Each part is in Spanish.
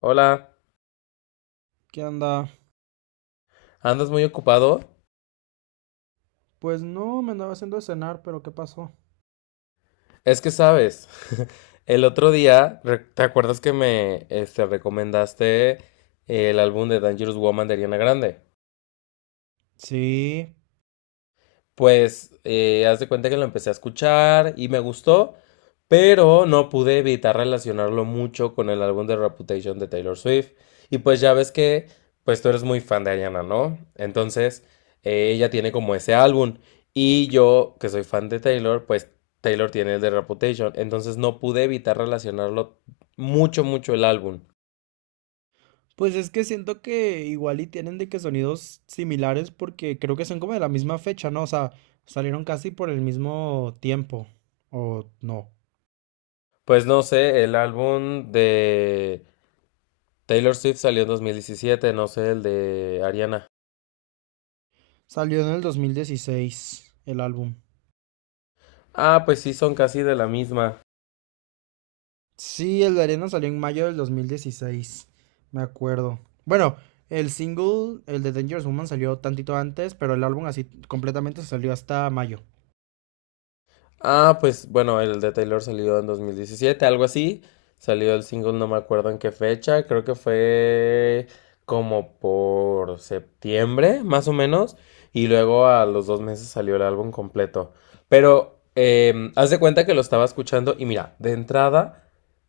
Hola, ¿Qué anda? ¿andas muy ocupado? Pues no, me andaba haciendo de cenar, pero ¿qué pasó? Es que sabes, el otro día, ¿te acuerdas que me recomendaste el álbum de Dangerous Woman de Ariana Grande? Sí, Pues, haz de cuenta que lo empecé a escuchar y me gustó, pero no pude evitar relacionarlo mucho con el álbum de Reputation de Taylor Swift. Y pues ya ves que, pues tú eres muy fan de Ariana, ¿no? Entonces, ella tiene como ese álbum. Y yo, que soy fan de Taylor, pues Taylor tiene el de Reputation. Entonces no pude evitar relacionarlo mucho, mucho el álbum. pues es que siento que igual y tienen de que sonidos similares porque creo que son como de la misma fecha, ¿no? O sea, salieron casi por el mismo tiempo, o no. Pues no sé, el álbum de Taylor Swift salió en 2017, no sé, el de Ariana. Salió en el 2016 el álbum. Ah, pues sí, son casi de la misma. Sí, el de Arena salió en mayo del 2016, me acuerdo. Bueno, el single, el de Dangerous Woman salió tantito antes, pero el álbum así completamente salió hasta mayo. Ah, pues bueno, el de Taylor salió en 2017, algo así. Salió el single, no me acuerdo en qué fecha, creo que fue como por septiembre, más o menos. Y luego a los 2 meses salió el álbum completo. Pero haz de cuenta que lo estaba escuchando y mira, de entrada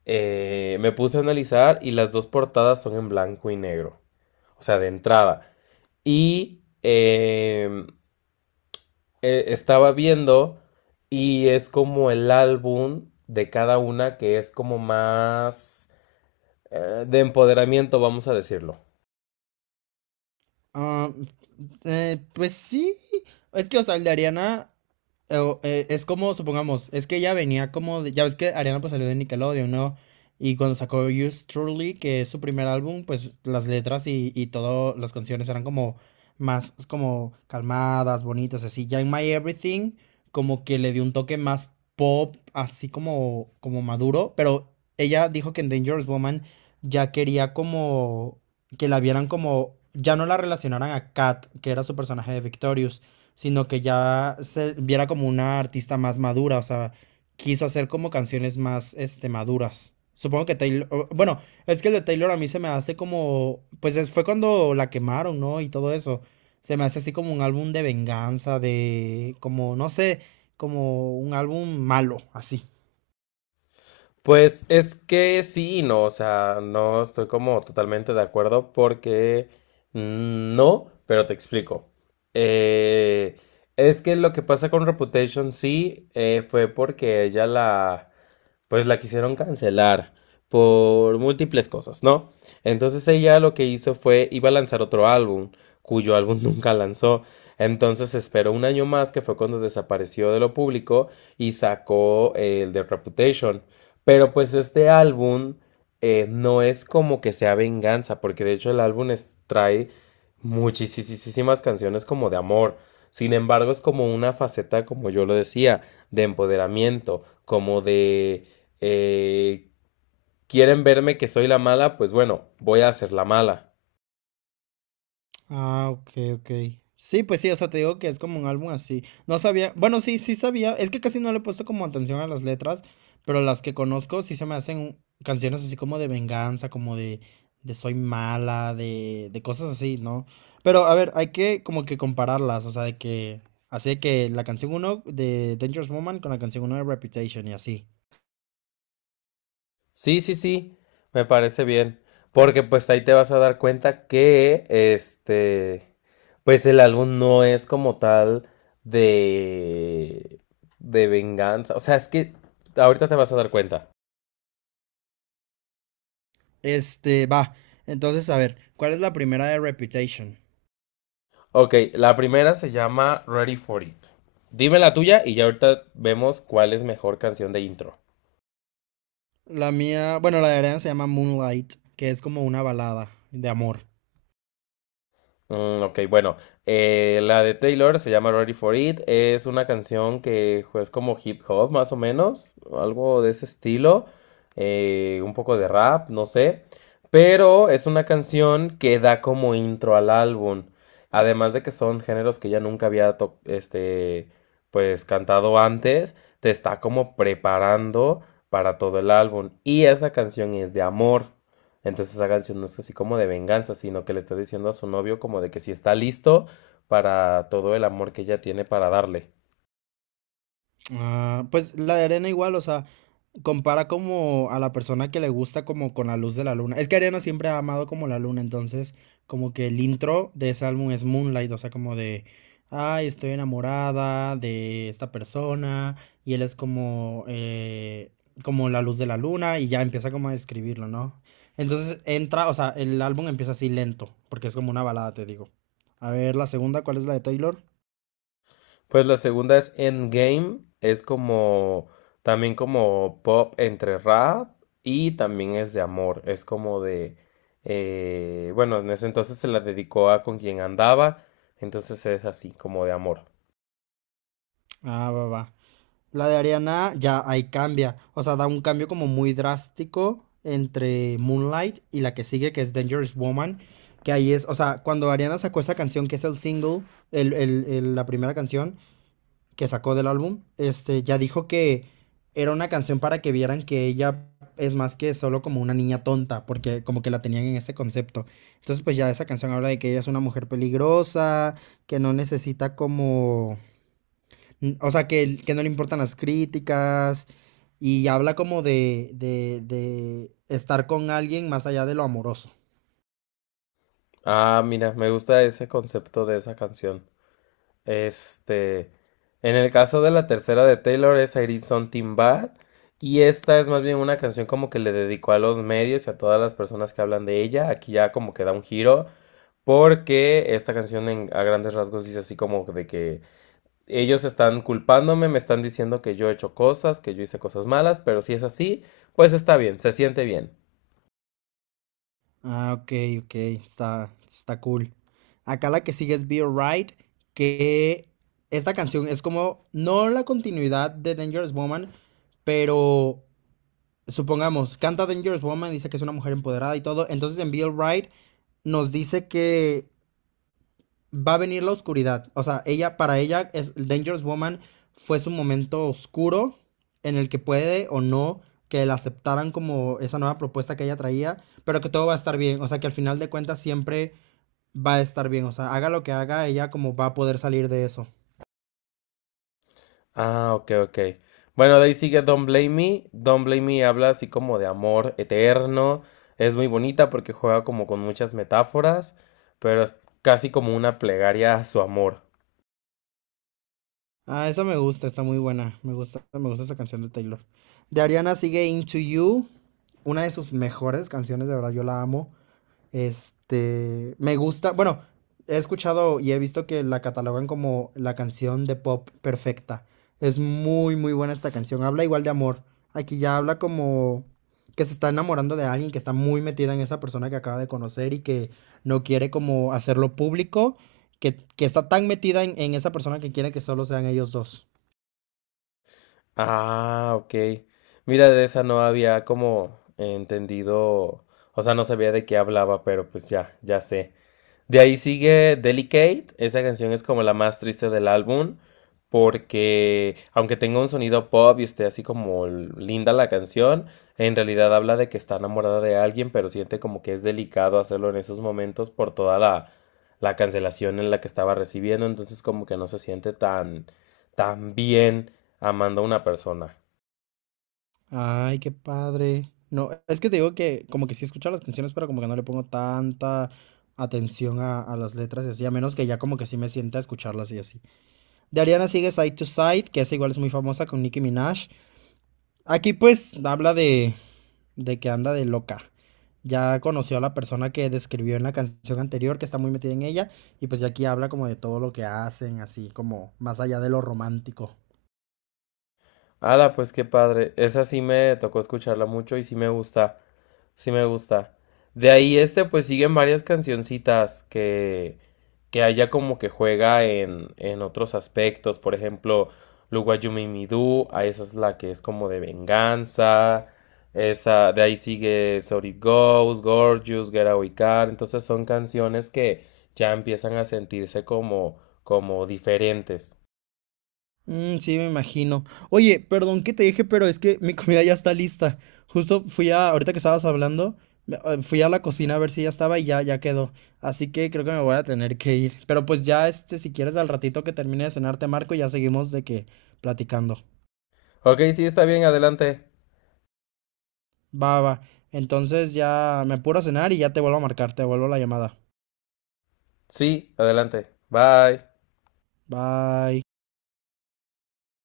me puse a analizar y las dos portadas son en blanco y negro. O sea, de entrada. Y estaba viendo y es como el álbum de cada una que es como más de empoderamiento, vamos a decirlo. Ah, pues sí. Es que, o sea, el de Ariana es como, supongamos, es que ella venía como ya ves que Ariana pues salió de Nickelodeon, ¿no? Y cuando sacó Yours Truly, que es su primer álbum, pues las letras y todas las canciones eran como más como calmadas, bonitas, así. Ya en My Everything, como que le dio un toque más pop, así como, como maduro, pero ella dijo que en Dangerous Woman ya quería como que la vieran como, ya no la relacionaran a Kat, que era su personaje de Victorious, sino que ya se viera como una artista más madura, o sea, quiso hacer como canciones más, este, maduras. Supongo que bueno, es que el de Taylor a mí se me hace como, pues fue cuando la quemaron, ¿no? Y todo eso. Se me hace así como un álbum de venganza, de, como, no sé, como un álbum malo, así. Pues es que sí y no, o sea, no estoy como totalmente de acuerdo porque no, pero te explico. Eh, es que lo que pasa con Reputation sí, fue porque ella la pues la quisieron cancelar por múltiples cosas, ¿no? Entonces ella lo que hizo fue iba a lanzar otro álbum, cuyo álbum nunca lanzó. Entonces esperó un año más, que fue cuando desapareció de lo público y sacó, el de Reputation. Pero pues este álbum, no es como que sea venganza, porque de hecho trae muchísimas canciones como de amor. Sin embargo, es como una faceta, como yo lo decía, de empoderamiento, como de eh, quieren verme que soy la mala, pues bueno, voy a hacer la mala. Ah, ok, ok. Sí, pues sí, o sea, te digo que es como un álbum así. No sabía, bueno, sí, sí sabía, es que casi no le he puesto como atención a las letras, pero las que conozco sí se me hacen canciones así como de venganza, como de soy mala, de cosas así, ¿no? Pero a ver, hay que como que compararlas, o sea, de que, así de que la canción uno de Dangerous Woman con la canción uno de Reputation y así. Sí, sí, sí, me parece bien, porque pues ahí te vas a dar cuenta que pues el álbum no es como tal de de venganza, o sea, es que ahorita te vas a dar cuenta. Este, va, entonces a ver, ¿cuál es la primera de Reputation? Ok, la primera se llama Ready for It. Dime la tuya y ya ahorita vemos cuál es mejor canción de intro. La mía, bueno, la de Ariana se llama Moonlight, que es como una balada de amor. Mm, ok, bueno, la de Taylor se llama Ready for It, es una canción que es como hip hop más o menos, algo de ese estilo, un poco de rap, no sé, pero es una canción que da como intro al álbum, además de que son géneros que ya nunca pues cantado antes, te está como preparando para todo el álbum y esa canción es de amor. Entonces esa canción no es así como de venganza, sino que le está diciendo a su novio como de que si está listo para todo el amor que ella tiene para darle. Ah, pues la de arena igual, o sea, compara como a la persona que le gusta como con la luz de la luna. Es que Arena siempre ha amado como la luna, entonces como que el intro de ese álbum es Moonlight, o sea, como de, ay, estoy enamorada de esta persona y él es como, como la luz de la luna y ya empieza como a describirlo, ¿no? Entonces entra, o sea, el álbum empieza así lento, porque es como una balada, te digo. A ver, la segunda, ¿cuál es la de Taylor? Pues la segunda es Endgame, es como también como pop entre rap y también es de amor, es como de, bueno, en ese entonces se la dedicó a con quien andaba, entonces es así como de amor. Ah, va, va. La de Ariana ya ahí cambia, o sea, da un cambio como muy drástico entre Moonlight y la que sigue, que es Dangerous Woman, que ahí es, o sea, cuando Ariana sacó esa canción, que es el single, la primera canción que sacó del álbum, este, ya dijo que era una canción para que vieran que ella es más que solo como una niña tonta, porque como que la tenían en ese concepto. Entonces, pues ya esa canción habla de que ella es una mujer peligrosa, que no necesita como mm, o sea, que, que no le importan las críticas y habla como de estar con alguien más allá de lo amoroso. Ah, mira, me gusta ese concepto de esa canción. Este, en el caso de la tercera de Taylor es I Did Something Bad y esta es más bien una canción como que le dedicó a los medios y a todas las personas que hablan de ella. Aquí ya como que da un giro porque esta canción a grandes rasgos dice así como de que ellos están culpándome, me están diciendo que yo he hecho cosas, que yo hice cosas malas, pero si es así, pues está bien, se siente bien. Ah, ok, ok, está, está cool. Acá la que sigue es Be Alright, que esta canción es como, no la continuidad de Dangerous Woman, pero supongamos, canta Dangerous Woman, dice que es una mujer empoderada y todo, entonces en Be Alright nos dice que va a venir la oscuridad. O sea, ella, para ella, es, Dangerous Woman fue su momento oscuro en el que puede o no que la aceptaran como esa nueva propuesta que ella traía, pero que todo va a estar bien. O sea, que al final de cuentas siempre va a estar bien. O sea, haga lo que haga, ella como va a poder salir de eso. Ah, ok, ok. Bueno, de ahí sigue Don't Blame Me. Don't Blame Me habla así como de amor eterno. Es muy bonita porque juega como con muchas metáforas, pero es casi como una plegaria a su amor. Ah, esa me gusta, está muy buena. Me gusta esa canción de Taylor. De Ariana sigue Into You, una de sus mejores canciones, de verdad, yo la amo. Este, me gusta, bueno, he escuchado y he visto que la catalogan como la canción de pop perfecta. Es muy, muy buena esta canción. Habla igual de amor. Aquí ya habla como que se está enamorando de alguien, que está muy metida en esa persona que acaba de conocer y que no quiere como hacerlo público, que está tan metida en esa persona que quiere que solo sean ellos dos. Ah, ok. Mira, de esa no había como entendido, o sea, no sabía de qué hablaba, pero pues ya, ya sé. De ahí sigue Delicate. Esa canción es como la más triste del álbum. Porque aunque tenga un sonido pop y esté así como linda la canción, en realidad habla de que está enamorada de alguien, pero siente como que es delicado hacerlo en esos momentos por toda la cancelación en la que estaba recibiendo. Entonces como que no se siente tan, tan bien amando a una persona. Ay, qué padre. No, es que te digo que como que sí escucho las canciones, pero como que no le pongo tanta atención a las letras y así, a menos que ya como que sí me sienta a escucharlas y así. De Ariana sigue Side to Side, que esa igual es muy famosa con Nicki Minaj. Aquí pues habla de que anda de loca. Ya conoció a la persona que describió en la canción anterior, que está muy metida en ella, y pues ya aquí habla como de todo lo que hacen, así como más allá de lo romántico. Ala, pues qué padre. Esa sí me tocó escucharla mucho y sí me gusta. Sí me gusta. De ahí pues siguen varias cancioncitas que haya como que juega en otros aspectos. Por ejemplo, Luwayumi Midu, a esa es la que es como de venganza. Esa, de ahí sigue Sorry Goes, Gorgeous, Getaway Car. Entonces son canciones que ya empiezan a sentirse como, como diferentes. Mm, sí, me imagino. Oye, perdón que te dije, pero es que mi comida ya está lista. Justo fui a, ahorita que estabas hablando, fui a la cocina a ver si ya estaba y ya, ya quedó. Así que creo que me voy a tener que ir. Pero pues ya, este, si quieres al ratito que termine de cenar, te marco y ya seguimos de que platicando. Ok, sí, está bien, adelante. Va, va. Entonces ya me apuro a cenar y ya te vuelvo a marcar, te vuelvo la llamada. Sí, adelante. Bye. Bye.